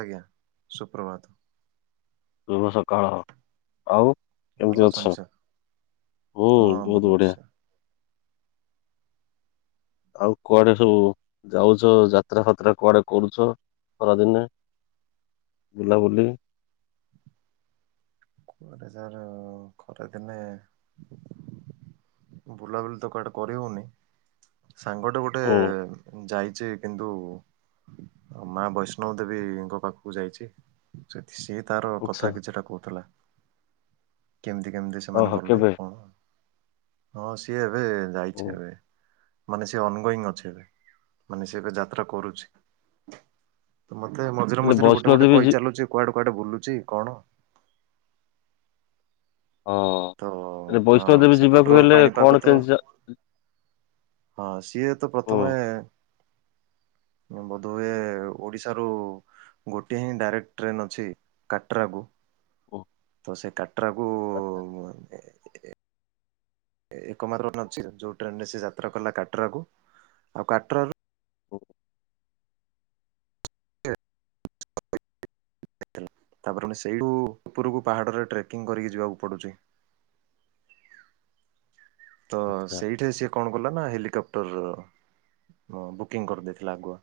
ଆଜ୍ଞା ସୁପ୍ରଭାତ। ଶୁଭ ସକାଳ। ଆଉ ଭଲ କେମତି ଅଛନ୍ତି ଅଛ? ସାର୍ ହୁ ହଁ ଭଲ ବହୁତ ଅଛି ବଢିଆ। ସାର୍ ଆଉ କୁଆଡେ ସବୁ ଯାଉଛ ଯାତ୍ରା ଫାତ୍ରା କୁଆଡେ କରୁଛ? ଖରାଦିନେ ବୁଲା ବୁଲି କୁଆଡେଜାର ଖରା ଦିନେ। ବୁଲାବୁଲି ତ କୁଆଡେ କରି ହଉନି ସାଙ୍ଗଟେ ହୁଁ ଗୋଟାଏ ଯାଇଛି କିନ୍ତୁ ମା ବୈଷ୍ଣବ ଦେବୀଙ୍କ ପାଖକୁ ଯାଇଛି। ଯଦି ସିଏ ତାର ଆଚ୍ଛା କଥା କିଛିଟା କହୁଥିଲା। କେମିତି କେମିତି ସେମାନେ ଓହୋ ଗଲେ କେବେ? କଣ ହଁ ସେବ ହୁଁ ଯଇଚିଏବେ। ମାନେ ସେ ଅନଗୋଇଂ ଅଛି ଏବେ ମାନେ ସେ ଏବେ ଯାତ୍ରା କରୁଛି। ମତେ ମଝିରେ ହେଲେ ମଝିରେ ଗୋଟାଏ ବୈଷ୍ଣୋ ଗୋଟାଏ ଦେବୀ ଯି- କହିଚଲୁଛି କୁଆଡେ କୁଆଡେ ବୁଲୁଛି କଣ। ତ ହଁ ହଁ ବୈଷ୍ଣୋ ଦେବୀ ଯିବାକୁ ସେପଟର ହେଲେ ପାଣିପାଗ କଣ ତ କେମତି ହଁ ସିଏ ତ ପ୍ରଥମେ ବୋଧିଏ ଓଡିଶାରୁ ଗୋଟିଏ ହିଁ ଡାଇରେକ୍ଟ ଟ୍ରେନ୍ ଅଛି କାଟ୍ରାକୁୁ। ଓ। ତ ସେ କାଟ୍ରାକୁ ଏକମାତ୍ର ଅଛି ଯୋଉ ଟ୍ରେନ ରେ ସେ ଯାତ୍ରା କଲା କାଟ୍ରଆକୁ ଆଉ କାଟ୍ରାରୁ ହ ହ [unintelligible] ଥିଲା, ତାପରେ ପୁଣି ସେଇଠୁ ଉପରକୁ ପାହାଡରେ ଟ୍ରେକିଂ କରିକି ଯିବାକୁ ପଡୁଚି। ତ ଆଚ୍ଛା ସେଇଠି ସିଏ କଣ୍ କଲା ନା ହେଲିକପ୍ଟର୍ ଅ ହ ବୁକିଂ କରିଦେଇଥିଲା ଆଗୁଆ,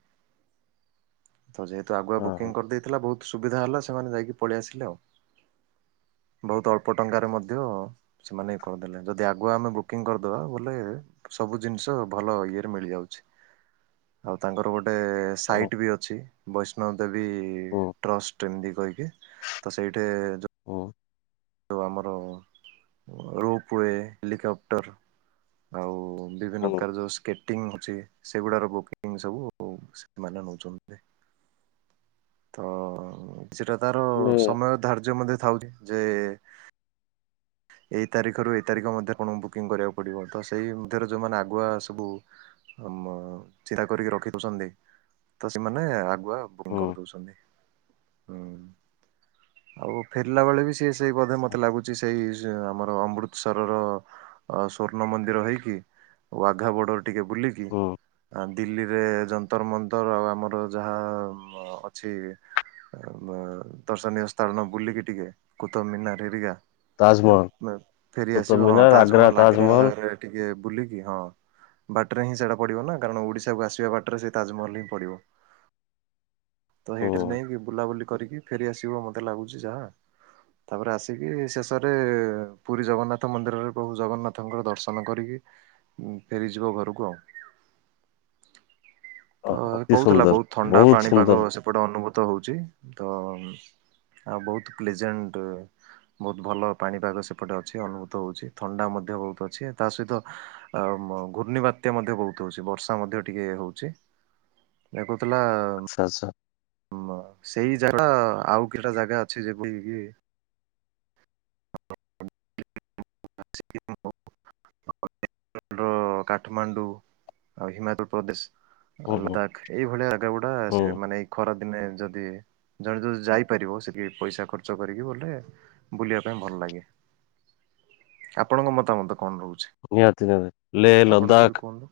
ତ ଯେହେତୁ ଆଗୁଆ ହଁ ବୁକିଂ କରିଦେଇଥିଲା ବହୁତ୍ ସୁବିଧା ହେଲା ସେମାନେ ଯାଇକି ପଳେଇ ଆସିଲେ ଆଉ, ବହୁତ ଅଳ୍ପ ଟଙ୍କାରେ ମଧ୍ୟ ସେମାନେ ଏ କରିଦେଲେ, ଯଦି ଆଗୁଆ ଆମେ ବୁକିଂ କରିଦେବା ବୋଲେ ସବୁ ଜିନିଷ ଭଲ ଇଏରେ ମିଳି ଯାଉଚି। ଆଉ ତାଙ୍କର ଗୋଟେ ହଁ ଓ ସାଇଟ୍ ବି ଅଛି ବୈଷ୍ଣବ ଦେବୀ ହୁଁ ଟ୍ରଷ୍ଟ ଏମିତି କହିକି, ତ ସେଇଠେ ଯ ଉ ଯଉ ଆମର ରୋପୱେ, ହେଲିକପ୍ଟର୍ ଆଉ ବିଭିନ୍ନ ହୁଁ ପ୍ରକାର ଯସ୍ ସ୍କେଟିଙ୍ଗ ଅଛି, ସେଗୁଡ଼ାର ବୁକିଂ ସବୁ ସେମାନେ ନଉଚନ୍ତି। ତ ସେଟା ତାର ହେଲେ ସମୟ ଧାର୍ଯ୍ୟ ମଧ୍ୟ ଥାଉଚି, ଯେ ଏଇ ତାରିଖରୁ ଏଇ ତାରିଖ ମଧ୍ୟ ଆପଣଙ୍କୁ ବୁକିଂ କରିବାକୁ ପଡ଼ିବ, ତ ସେଇ ମଧ୍ୟରେ ଯେଉଁମାନେ ଆଗୁଆ ସବୁ ଆମ ସିଧା କରିକି ରଖିଦଉଚନ୍ତି ତ ସେମାନେ ଆଗୁଆ ବୁକିଂ ହୁଁ କରିଦଉଚନ୍ତି, ହୁଁ। ଆଉ ଫେରିଲା ବେଳେ ବି ସିଏ ସେଇ ବୋଧେ ମତେ ଲାଗୁଚି ଏଇ ଆମର ଅମୃତସରର ସ୍ଵର୍ଣ୍ଣ ମନ୍ଦିର ହେଇକି, ୱଘା ବର୍ଡର୍ ଟିକେ ବୁଲିକି, ହୁଁ ଦିଲ୍ଲୀ ରେ ଯନ୍ତର ମନ୍ତର ଆଉ ଆମର ଯାହା ଅଛି ଦର୍ଶନୀୟ ସ୍ଥାନ ବୁଲିକି ଟିକିଏ, କୁତବ୍ ମୀନାର ହେରିକା ଏ ଫେ ତାଜମହଲ ଫେ ଫେରି କୁତୁବ ଆସିବୁ, ହଁ ମିନାର ଆଗ୍ରା ତାଜମହଲ ଆଗ୍ରାରେ ଟିକିଏ ବୁଲିକି, ହଁ। ବାଟରେ ହିଁ ସେଇଟା ପଡିବ ନା, କାରଣ ଓଡ଼ିଶାକୁ ଆସିବା ବାଟରେ ସେଇ ତାଜମହଲ ହିଁ ପଡିବ। ତ ହେଇଠିରେ ହୁଁ ନେଇକି, ବୁଲାବୁଲି କରିକି ଫେରି ଆସିବ ମତେ ଲାଗୁଚି ଯାହା, ତାପରେ ଆସିକି ସେ ପରେ ପୁରୀ ଜଗନ୍ନାଥ ମନ୍ଦିରରେ ପ୍ରଭୁ ଜଗନ୍ନାଥଙ୍କର ଦର୍ଶନ କରିକି ଫେରିଯିବ ଘରକୁ ଆଉ। ଓ, ତ ଅତି କହୁଥିଲା, ସୁନ୍ଦର ବହୁତ ଥଣ୍ଡା ପାଣିପାଗ ସୁନ୍ଦର ସେପ୍ ଏପଟେ ଅନୁଭୂତ ହଉଚି, ତ ଆଉ ବହୁତ ପ୍ଲେଜେଣ୍ଟ୍ ଭଲ ପାଣିପାଗ ସେପଟେ ଅଛି ଅନୁଭୂତ ହଉଚି, ଥଣ୍ଡା ମଧ୍ୟ ବହୁତ ଅଛି, ତା ସହିତ ଅ ଆ ଘୂର୍ଣ୍ଣ ବାତ୍ୟା ମଧ୍ୟ ବହୁତ ହଉଚି, ବର୍ଷା ମଧ୍ୟ ଟିକିଏ ହଉଚି। ଏହା କହୁଥିଲା ଆଛା ଆଛା। ହଁ, ସେଇ ଜାଗା ଟା ଆଉ କେଇଟା ଜାଗା ଅଛି ଯେଭଳି କି [unintelligible] [unintelligible] କାଠମାଣ୍ଡୁ ଆଉ ହିମାଚଳ ପ୍ରଦେଶ। ହୁଁ ହୁଁ ଲଦାଖ୍, ଏଇଭଳିଆ ଜାଗା ଗୁଡା ସେ ହୁଁ ମାନେ ଏଇ ଖରା ଦିନେ ଯଦି ଜଣେ ଯଦି ଯାଇପାରିବ, ସେଟି ଯାଇ ପଇସା ଖର୍ଚ୍ଚ କରିକି ବୋଲେ ବୁଲିବା ପାଇଁ ଭଲ ଲାଗେ, ଆପଣଙ୍କ ମତାମତ କଣ ରହୁଚି? ନିହାତି ନିହାତି ଲେହ, ଲଦାଖ କୁହନ୍ତୁ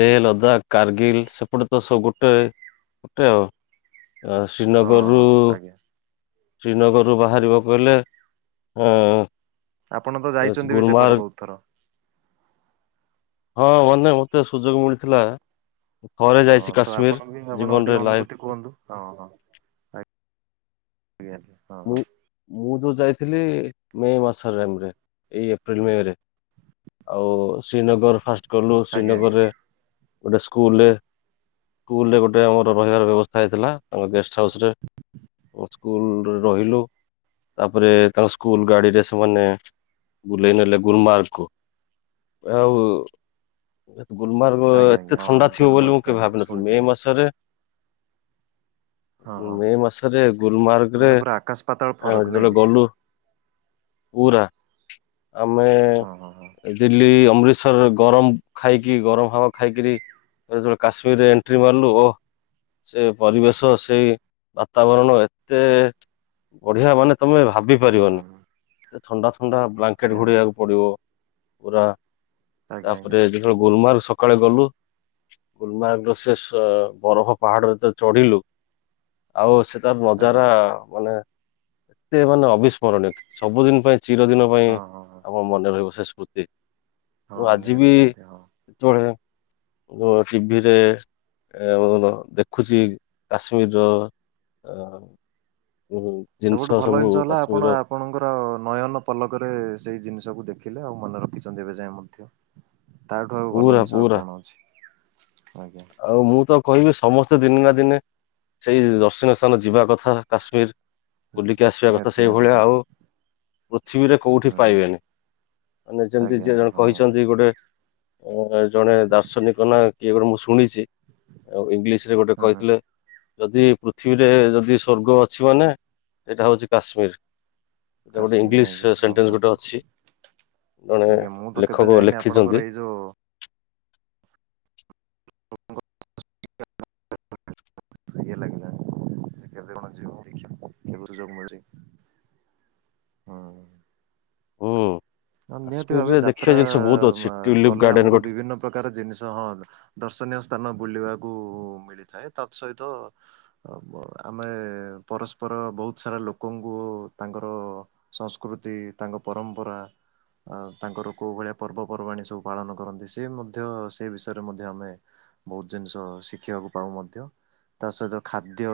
ଲେହ, ଲଦାଖ, କାର୍ଗିଲି, ସେପଟେ ତ ସବୁ ଗୋଟେ ପଟେ ଆଉ। ହଁ ଶ୍ରୀନଗରରୁ ଆଜ୍ଞା ଶ୍ରୀନଗରରୁ ବାହାରିବାକୁ ବୋଇଲେ, ଅଁ ଆପଣ ତ ଯାଇଚନ୍ତି ବି ସେପଟେ ବହୁତ୍ ଥର। ହଁ ମାନେ ମତେ ସୁଯୋଗ ମିଳିଥିଲା, ଥରେ ହଁ ଯାଇଚି ତ ଆପଣ କାଶ୍ମୀର୍, ବି ଆପଣଙ୍କ ଟିକେ ଜୀବନରେ ଲାଇଫ୍ ଅନୁଭୂତି କୁହନ୍ତୁ ହଁ -ହଁ ଆ- ଆଜ୍ଞା। ହଁ ମୁଁ ହଁ -ମୁଁ ଯୋଉ ଯାଇଥିଲି ମେ ମାସମରେ ଏଇ ଏପ୍ରିଲ୍ ମେରେ। ଆଉ ଶ୍ରୀନଗର ଫାଷ୍ଟ ଗଲୁ ଆଜ୍ଞା ଆଜ୍ଞା ଶ୍ରୀନଗରରେ ଗୋଟେ ସ୍କୁଲରେ। ସ୍କୁଲ୍ ରେ ଗୋଟେ ଆମର ରହିବାର ବ୍ୟବସ୍ଥା ହେଇଥିଲା। ଆମ ଗେଷ୍ଟ ହାଉସ୍ ରେ ସ୍କୁଲରେ ରହିଲୁ। ତାପରେ ତାଙ୍କ ସ୍କୁଲ୍ ଗାଡି ରେ ସେମାନେ ବୁଲେଇ ନେଲେ ଗୁରୁ ମା କୁ। ଆଉ-ଉ ଗୁଲମାର୍ଗ ଆଜ୍ଞା ଆଜ୍ଞା ଏତେ ହଁ ହଁ ଥଣ୍ଡା ଥିବ ବୋଲି ମୁଁ ଗୁଲମାର୍ଗ କେବେ ଆଜ୍ଞା ଭାବିନଥିଲି, ମେ ଶୁଣିଥିଲି ମାସରେ। ହଁ ହଁ ମେ ମାସରେ ଗୁଲମାର୍ଗ ରେ ମାନେ ପୁରା ଆକାଶ ପାତାଳ ଫରକ ନାଇଁ ଯେତେବେଳେ କି ଗଲୁ। ପୁରା ଆମେ। ହଁ -ହଁ। ଦିଲ୍ଲୀ ଅମୃତସର ଗରମ୍ ଖାଇକି ଗରମ ହବ ଖାଇକିରି। ଯେବେକାଶ୍ମୀରରେ ଏଣ୍ଟ୍ରି ମାରିଲୁ ଓ-ଓ। ସେ ପରିବେଶ ସେଇ ବାତାବରଣ ଏତେଏ ବଢିଆ ହବନା ତମେ ଭାବି ପାରିବନି, ହୁଁ ଥଣ୍ଡା ଥଣ୍ଡା ବ୍ଲାଙ୍କେଟେ ଆଜ୍ଞା ଆଜ୍ଞା ଘୋଡେଇବାକୁ ପଡିବ। ପୁରା ଆଜ୍ଞା ଆଜ୍ଞା ତାପରେ ଯେତଳେ ଗୋଲମାର୍ଗ ସକାଳେ ଗଲୁ। ଗୁଲମାର୍ଗ ରସେ ସ ବରଫ ପାହାଡରେ ଯେତେବେଳେ ଚଢିଲୁ ଆଉ ସ୍ ତାର ଆଜ୍ଞା ନଜାରା ମାନେ ଏତେ ମାନେ ଅବିସ୍ମରଣୀୟ ସବୁଦିନ ପାଇଁ ଚିରଦିନ। ପାଇଁ ହଁ ହଁ ହଁ ଆମ ମନେ ରହିବ ସେ ସ୍ମୃତି, ହଁ ମୁଁ ଆଜି ନିହାତି ବି ନିହାତି ହଁ। ଯେତେବେଳେ। ଯୋ ସିଭିରେ। ଏ ଉ ଦେଖୁଛି କାଶ୍ମୀରଅ। [unintelligible] ସବୁଠୁ ଭଲ ଜିନିଷ ହେଲା ଆପଣ କାଶ୍ମୀରର ଆପ୍ ଆପଣଙ୍କର ନୟନ ପଲକରେ ସେଇ ଜିନିଷକୁ ଦେଖିଲେ ଆଉ ମନେ ରଖିଛନ୍ତି ଏବେ ଯାଏ ମଧ୍ୟ। ତାଠୁ ଆଉ ଭଲ ପୁରା ଜିନିଷ ପୁରା କଣ ଅଛି, ଆଜ୍ଞା। ଆଉ ମୁଁ ତ କହିବି ସମସ୍ତେ ଦିନେ ନା ଦିନେ। ସେଇ ଦର୍ଶନୀୟ ସ୍ଥାନ ଯିବା କଥା କାଶ୍ମୀର୍। ବୁଲିକି ଆସିବାକଥା ନିହାତି ନିହାତି ସେଇଭଳିଆ ସାର୍ ଆଉ ପୃଥିବୀରେ କୋଉଠି ହୁଁ ପାଇବେନି। ମାନେ ଯେମିତି ଆଜ୍ଞା ଯିଏ ଆଜ୍ଞା ଜଣେ ହଁ କହିଛନ୍ତି ଗୋଟେ। ଅ ଜଣେ ଦାର୍ଶନିକ ନା କିଏ ଗୋଟେ ମୁଁ ଶୁଣିଛି। ଆଉ ଇଂଗ୍ଲିଶ୍ ରେ ଗୋଟେ ହୁଁ ହୁଁ। କହିଥିଲେ। ଯଦି ପୃଥିବୀରେ ଯଦି ସ୍ୱର୍ଗ ଅଛି ମାନେ ଏଇଟା ହଉଛି କାଶ୍ମୀର୍। ଗଟେ କାଶ୍ମୀର ଇଂଗ୍ଲିଶ୍ ନାଇଁକି ହଁ ସେଣ୍ଟେନ୍ସ ହଁ ଗୋଟେ ଅଛି। ଜଣେ ଆଜ୍ଞା ମୁଁ ତ କେବେ ଲେଖକ ଯାଇନି ଆପଣଙ୍କର ଲେଖିଚନ୍ତି। ଏଇ ଯୋଉ [inaudible] ଇଏ ଲାଗିଲାଣି ଯେ କେବେ କଣ ଯିବ ଦେଖିଆ କେବେ ସୁଜୋଗ ମିଳୁଚି। ହଁ- ହଁ। ହୁଁ। ହଁ ନିହାତି ଭାବେ କାଶ୍ମୀରରେ ଦେଖିବା ଯାତ୍ରା ଜିନିଷ ବହୁତ ଅଛି ମ ଟ୍ୟୁଲିପ କଲେ ଗାର୍ଡେନ ଆମକୁ ଗୋଟେ ବିଭିନ୍ନ। ପ୍ରକାର ଜିନିଷ ହଁ ଦର୍ଶନୀୟ ସ୍ଥାନ ବୁଲିବାକୁ ମିଳିଥାଏ। ତତ୍ ସହିତ। ଆମେ ପରସ୍ପର ବହୁତ୍ ସାରା ଲୋକଙ୍କୁ ତାଙ୍କର। ସଂସ୍କୃତି ତାଙ୍କ ପରମ୍ପରା। ଆ ତାଙ୍କର କୋଉ ଭଳିଆ ପର୍ବପର୍ବାଣି ସବୁ ପାଳନ କରନ୍ତି, ସେ ମଧ୍ୟ ସେ ବିଷୟରେ ମଧ୍ୟ ଆମେ। ବହୁତ୍ ଜିନିଷ ଶିଖିବାକୁ ପାଉ ମଧ୍ୟ। ତା ସହିତ ଖାଦ୍ୟ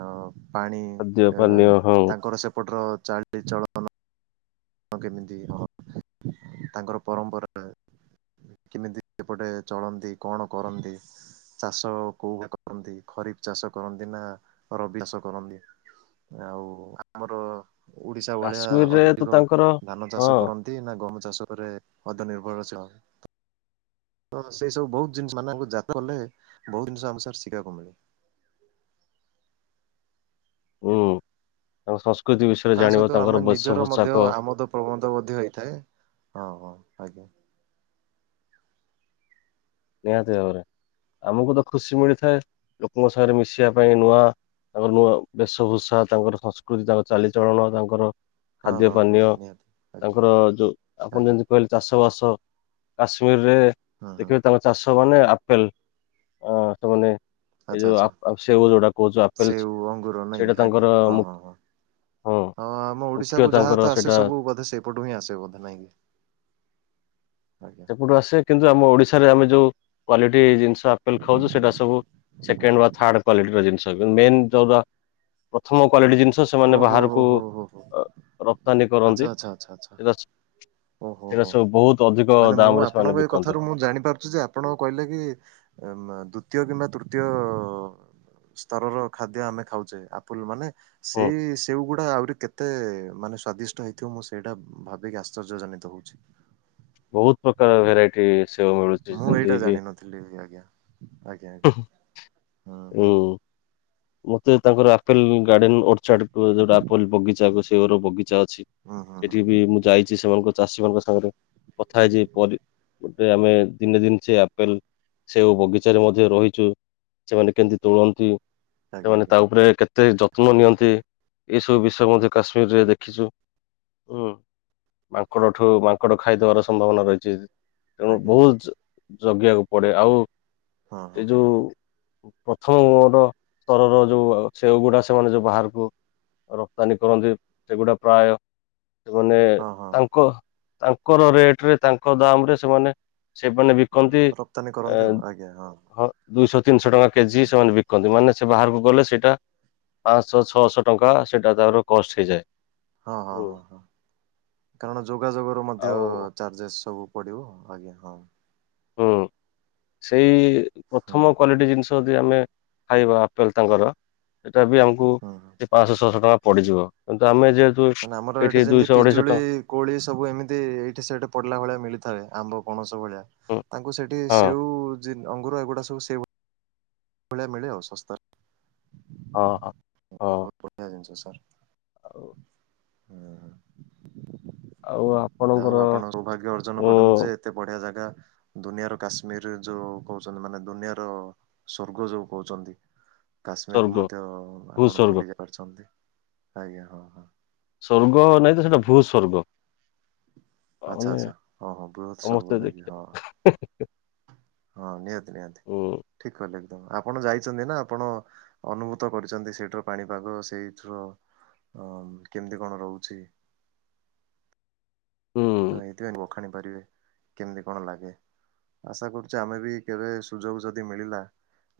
ଅ ପାଣି ଖାଦ୍ୟ ଅ ପାନୀୟ ହଁ। ତାଙ୍କର ସେପଟର ଚାଲିଚଳନ। ହଁ କେମିତି ହଁ ତାଙ୍କର ପରମ୍ପରା। କେମିତି ଏପଟେ ଚଳନ୍ତି କଣ କରନ୍ତି? ଚାଷ କୋଉ କରନ୍ତି। ଖରିଫ୍ ଚାଷ କରନ୍ତି ନା ରବି ଚାଷ କରନ୍ତି? ଆଉ ଆମର ଓଡିଶା ଭଳିଆ କାଶ୍ମୀରରେ ତ ଅଧିକ ତାଙ୍କର ଧାନ ହଁ ଚାଷ କରନ୍ତି ନା ଗହମ ଚାଷରେ ଅଧିକ୍ ନିର୍ଭରଶିଳ। ହଁ ସେ ସବୁ ବହୁତ ଜିନିଷ ମାନେ ଯା କଲେ ବହୁତ ଜିନିଷ ଆମକୁ ଶିଖିବାକୁ ମିଳେ। ହୁଁ ତାଙ୍କ ସଂସ୍କୃତି ବିଷୟରେ ତା ଜାଣିବ ସହିତ ଆମେ ତାଙ୍କର ଭେଶ ନିଜର ମଧ୍ୟ ପୋଷାକ। ଆମୋଦ ପ୍ରବନ୍ଧ ମଧ୍ୟ ହେଇଥାଏ ହଁ ହଁ ଆଜ୍ଞା। ନିହାତି ଭାବରେ ଆମକୁ ତ ଖୁସି ମିଳିଥାଏ ଲୋକଙ୍କ ସାଙ୍ଗରେ ମିଶିବା ପାଇଁ ନୂଆ। ତାଙ୍କର ନୂଆ ବେଶଭୂଷା ତାଙ୍କର ସଂସ୍କୃତି ତାଙ୍କର ଚାଲିଚଳନ ତାଙ୍କର। ହଁ ଖାଦ୍ୟ ହଁ ହଁ ପାନୀୟ ନିହାତି ଆଜ୍ଞା ତାଙ୍କର ଯୋଉ ଆପଣ ଆଜ୍ଞା ଯେମିତି କହିଲେ? ଚାଷବାସ କାଶ୍ମୀରରେ ହୁଁ ହୁଁ ଦେଖିବେ। ତାଙ୍କ ଚାଷ ମାନେ ଆପେଲ୍ ହଁ ସେମାନେ। ଏଇ ଆଚ୍ଛା ଯୋଉ ଆଚ୍ଛା ଆ ସେଓ ଯୋଉଟା କହୁଚ ଆପେଲ୍ ସେଉ ଅଙ୍ଗୁର ନାଇଁ କି ସେଇଟା ଆଜ୍ଞା ତାଙ୍କର ହଁ ମୁ ହଁ ହଁ ହଁ ଆମ ଓଡିଶା ମୁଖ୍ୟ କୁ ଯାହା ତାଙ୍କର ତ ଆସେ ସେଇଟା ସବୁ ବୋଧେ ସେ। ପଟୁ ହିଁ ଆସେ ବୋଧେ ନାଇଁକି ଆଜ୍ଞା। ସେପୁଟୁ ଆସେ କିନ୍ତୁ ଆମ ଓଡିଶାରେ ଆମେ ଯୋଉ କ୍ୱାଲିଟୀ ଜି ଆପେଲ୍ ଖାଉଛୁ ସେଟା ସବୁ ସେକେଣ୍ଡ ବା ଥାର୍ଡ କ୍ଵାଲିଟିର ଜିନିଷ କି ମେନ୍ ଯୋଉଟା ପ୍ରଥମ କ୍ଵାଲିଟି ଜିନିଷ ସେମାନେ ଓହୋ ହୋ ବାହାରୁକୁ ହୋ ହୋ ରପ୍ତାନୀ କରନ୍ତି। ଆଛା। ଏଇଟା ସବୁ ବହୁତ୍ ଅଧିକ। ମାନେ ଦାମ ମୁଁ ରେ ସେମାନେ ଆପଣଙ୍କୁ ଏ ବିକନ୍ତି। କଥାରୁ ମୁଁ ମୁଁ ଜାଣି ପାରୁଛି ଯେ ଆପଣ କହିଲେ କି ଦ୍ଵିତୀୟ କିମ୍ବା ତୃତୀୟ ସ୍ତରର ଖାଦ୍ୟ ଆମେ ଖାଉଛେ ଆପୁଲ୍ ମାନେ ହୁଁ ସେଇ ସେଉ ଗୁଡା ଆହୁରି କେ ତେ ମାନେ ସ୍ଵାଦିଷ୍ଟ ହେଇଥିବ ମୁଁ ସେଇଟା ଭାବିକି ଆଶ୍ଚର୍ଯ୍ୟ ଜନିତ ହଉଛି। ବହୁତ୍ ପ୍ରକାର ଭେରାଇଟି ସେଉ ମିଳୁଛି। ମୁଁ ଯେମିତି ଏଇଟା କିି ଜାଣିନଥିଲି ଆଜ୍ଞା ଆଜ୍ଞା ଆଜ୍ଞା ହୁଁ ଉଁ ହୁଁ। ମତେ ତାଙ୍କର ଆପେଲ ଗାର୍ଡେନ ଓର୍। ଛଡ ଯୋଉଟା ଆପଲ ବଗିଚା ସେଓର ବଗିଚା ଅଛି ହୁଁ ହୁଁ ସେଠି ହୁଁ ବି ମୁଁ ଯାଇଛି ସେମାନଙ୍କ ଚାଷୀ ମାନଙ୍କ ସାଙ୍ଗରେ କଥା ହେଇଛି ପରି ଆମେ ଦିନେ ଦିନ ସେ ଆପେଲ୍ ସେଓ ବଗିଚାରେ ମଧ୍ୟ ରହିଛୁ ସେମାନେ କେମିତି ତୋଳନ୍ତି। ଆଜ୍ଞା ସେମାନେ ଆଜ୍ଞା। ତା ଉପରେ କେତେ ଯତ୍ନ ନିଅନ୍ତି ଏଇସବୁ ବିଷୟ ମଧ୍ୟ କାଶ୍ମୀରରେ ଦେଖିଛୁ। ହୁଁ ମାଙ୍କଡଠୁ ମାଙ୍କଡ ଖାଇଦବାର ସମ୍ଭାବନା ରହିଛି। ତେଣୁ ଆଜ୍ଞା ଆଜ୍ଞା ବହୁତ୍ ଜଗିବାକୁ ପଡେ। ଆଉ ହଁ ହଁ ଏ ଯୋଉ ପ୍ରଥମ ମର ସ୍ତରର ଯୋଉ ସେଓଗୁଡା ସେମାନେ ଯୋଉ ବାହାରକୁ ରପ୍ତାନୀ କରନ୍ତି ସେଗୁଡା ପ୍ରାୟ। ସେମାନେ ହଁ ହଁ ହଁ ତାଙ୍କ ତାଙ୍କର ରେଟ୍ ରେ ତାଙ୍କ ଦାମ୍ ରେ ସେମାନେ ସେମାନେ ବିକନ୍ତି ରପ୍ତାନୀ ଏ କରନ୍ତି ଆଉ ଆଜ୍ଞା ହଁ। ଦୁଇଶହ ତିନିଶହ ଟଙ୍କା କେଜି ହଁ ହଁ। ସେମାନେ ବିକନ୍ତି ମାନେ ସେ ବାହାରକୁ ଗଲେ ସେଇଟା ପାଆଁଶହ ଛଅଶହ ଟଙ୍କା ସେଇଟା ତାର କଷ୍ଟ୍ ହେଇଯାଏ। ହଁ, ହଁ, ହୁଁ, ହଁ, ହଁ କାରଣ ଯୋଗାଯୋଗର ମଧ୍ୟ। ଆଉ ଚାର୍ଜେସ୍ ସବୁ ପଡ଼ିବ ଆଜ୍ଞା ହଁ। ହୁଁ, ସେଇ ହୁଁ ପ୍ରଥମ କ୍ଵାଲିଟି ଜିନିଷ। ଯଦି ଆମେ ଖାଇବା ଆପେଲ୍, ତାଙ୍କର ସେଇଟା ବି ଆମକୁ ହୁଁ। କେ ପାଅଁଶଛଅଶହ ଟଙ୍କା ପଡିଯିବ କିନ୍ତୁ ଆମେ ଯେହେ ମାନେ ଆମର ଏଇଠି ଯେମିତି ପିଜୁଳି କୋଳି ସବୁ ଏମିତି ଏଇଠି ସେଇଠି ପଡିଲା ଭଳିଆ ମିଳିଥାଏ ଆମ୍ବ, ପଣସ ଭଳିଆ। ତାଙ୍କୁ ସେଇଠି ହଁ ସେଉ ଜିନ୍ ଅଙ୍ଗୁର ଏଗୁଡା ସବୁ ସେଉ ଭଳିଆ ମିଳେ ଆଉ ଶସ୍ତା ରେ। ହଁ ହଁ। ହଁ ବହୁତ ବଢ଼ିଆ ଜିନିଷ ସାର୍। ଆଉ ହୁ ହୁ ଆଉ ଯାହା ଆପଣଙ୍କର ହଉ ଆପଣ ସୌଭାଗ୍ୟ ଅର୍ଜନ ଉ କରନ୍ତି ଯେ ଏତେ ବଢିଆ ଜାଗା ଦୁନିଆର କାଶ୍ମୀର ଯୋଉ କହୁଛନ୍ତି, ମାନେ ଦୁନିଆର ସ୍ଵର୍ଗ ଯୋଉ କହୁଛନ୍ତି, କାଶ୍ମୀର କୁ ସ୍ଵର୍ଗ ମଧ୍ୟ ଭୂ ଆପଣ ସ୍ଵର୍ଗ ବୁଲି ଯାଇ କରିଛନ୍ତି ଆଜ୍ଞା ହଁ ହଁ। ସ୍ଵର୍ଗ ନାଇଁ ତେ ସେଇଟା ଭୂସ୍ଵର୍ଗ। ଆଚ୍ଛା ଆଚ୍ଛା ହଁ ହଁ ବୃହତ୍ ସମସ୍ତେ ସ୍ବର୍ଗ ନାହିଁ କି? ଦେଖିବା ହଁ ହଁ ନିହାତି ନିହାତି ହୁଁ ଠିକ୍ କହିଲେ ଏକଦମ୍ ଆପଣ ଯାଇଛନ୍ତି ନା ଆପଣ ଅନୁଭୂତ କରିଛନ୍ତି, ସେଇଠର ପାଣିପାଗ ସେଇଠର ଅ କେମିତି କଣ ରହୁଛି। ହୁଁ ତ ଏଇଥିପାଇଁ ବଖାଣି ପାରିବେ କେମିତି କଣ ଲାଗେ? ଆଶା କରୁଛି, ଆମେ ବି କେବେ ସୁଯୋଗ ଯଦି ମିଳିଲା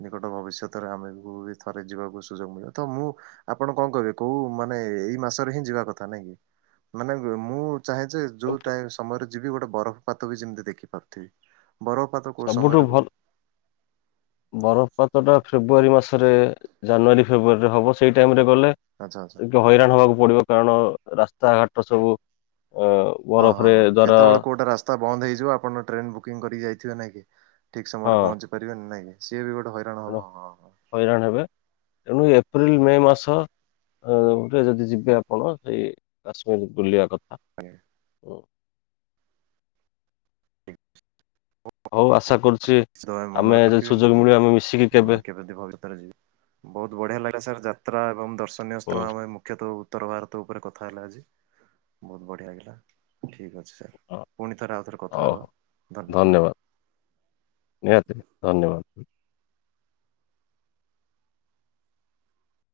ନିକଟ ଭବିଷ୍ୟତରେ, ଆମେବୁ ବି ଥରେ ଯିବାକୁ ସୁଯୋଗ ମିଳିବ, ତ ମୁଁ ଆପଣ କଣ କହିବେ କୋଉ ମାନେ ଏଇ ମାସରେ ହିଁ ଯିବା କଥା ନାଇଁ କି? ମାନେ ବେ ମୁଁ ଚାହେଁ ଯେ ଯୋଉ ଟାଇ ସମୟରେ ଯିବି ଗୋଟେ ବରଫ ପାତ ବି ଯେମିତି ଦେଖି ପାରୁଥିବି, ବରଫ ସବୁଠୁ ଭଲ ବରଫପାତଟା ଫେବୃୟାରୀ ମାସରେ ଜାନୁଆରୀ ଫେବୃୟାରୀ ହବ, ସେଇ ଟାଇମ୍ ରେ ଗଲେ ଆଚ୍ଛା ଆଚ୍ଛା। ଟିକେ ହଇରାଣ ହବାକୁ ପଡିବ, କାରଣ ରାସ୍ତାଘାଟର ସବୁ ଅ ହଁ ହଁ ବରଫରେ ହଁ ଦ୍ଵାରା କେତେବେଳେ କୋଉଟା ରାସ୍ତା ତ ବନ୍ଦ ହେଇଯିବ ଆପଣ ଟ୍ରେନ ବୁକିଂ କରିଯାଇଥିବେ, ନାଇକି ଠିକ୍ ସମୟ ରେ ପହଞ୍ଚି ପାରିବେ ନାଇକି ସିଏ ବି ଗୋଟେ ହଇରାଣ ହବ ହ୍ଯାଲୋ ହଁ ହଁ ହଇରାଣ ହେବେ, ତେଣୁ ଏପ୍ରିଲ ହୁଁ। ମେ ମାସ ଅଁ ରେ ଯଦି ଯିବେ ଆପଣ ସେଇ କାଶ୍ମୀର ବୁଲିବା କଥା। ହଉ ଆଶା କରୁଛି, ଆମେ ଯଦି ସୁଯୋଗ ମିଳିବ ଆମେ ବି ପ୍ରଭୁ [unintelligible] ରଖିବେ ଯଦିି ଭବିଷ୍ୟତ ରେ ଯିବି। ବହୁତ ବଢିଆ ଲାଗିଲା ସାର୍, ଯାତ୍ରା ଏବଂ ଦର୍ଶନୀୟ ହୁଁ। ସ୍ଥାନ ପାଇଁ ମୁଖ୍ୟତଃ ଉ ଉତ୍ତର ଭାରତ ଉପରେ କଥା ହେଲା ଆଜି, ବହୁତ ବଢିଆ ଲାଗିଲା ଠିକ୍ ଅଛି। ସାର୍, ହଁ, ପୁଣିି ଥରେ ଆଉ ଥରେ କ ହଉ ଧନ୍ୟବାଦ, ନିହାତି ଧନ୍ୟବାଦ!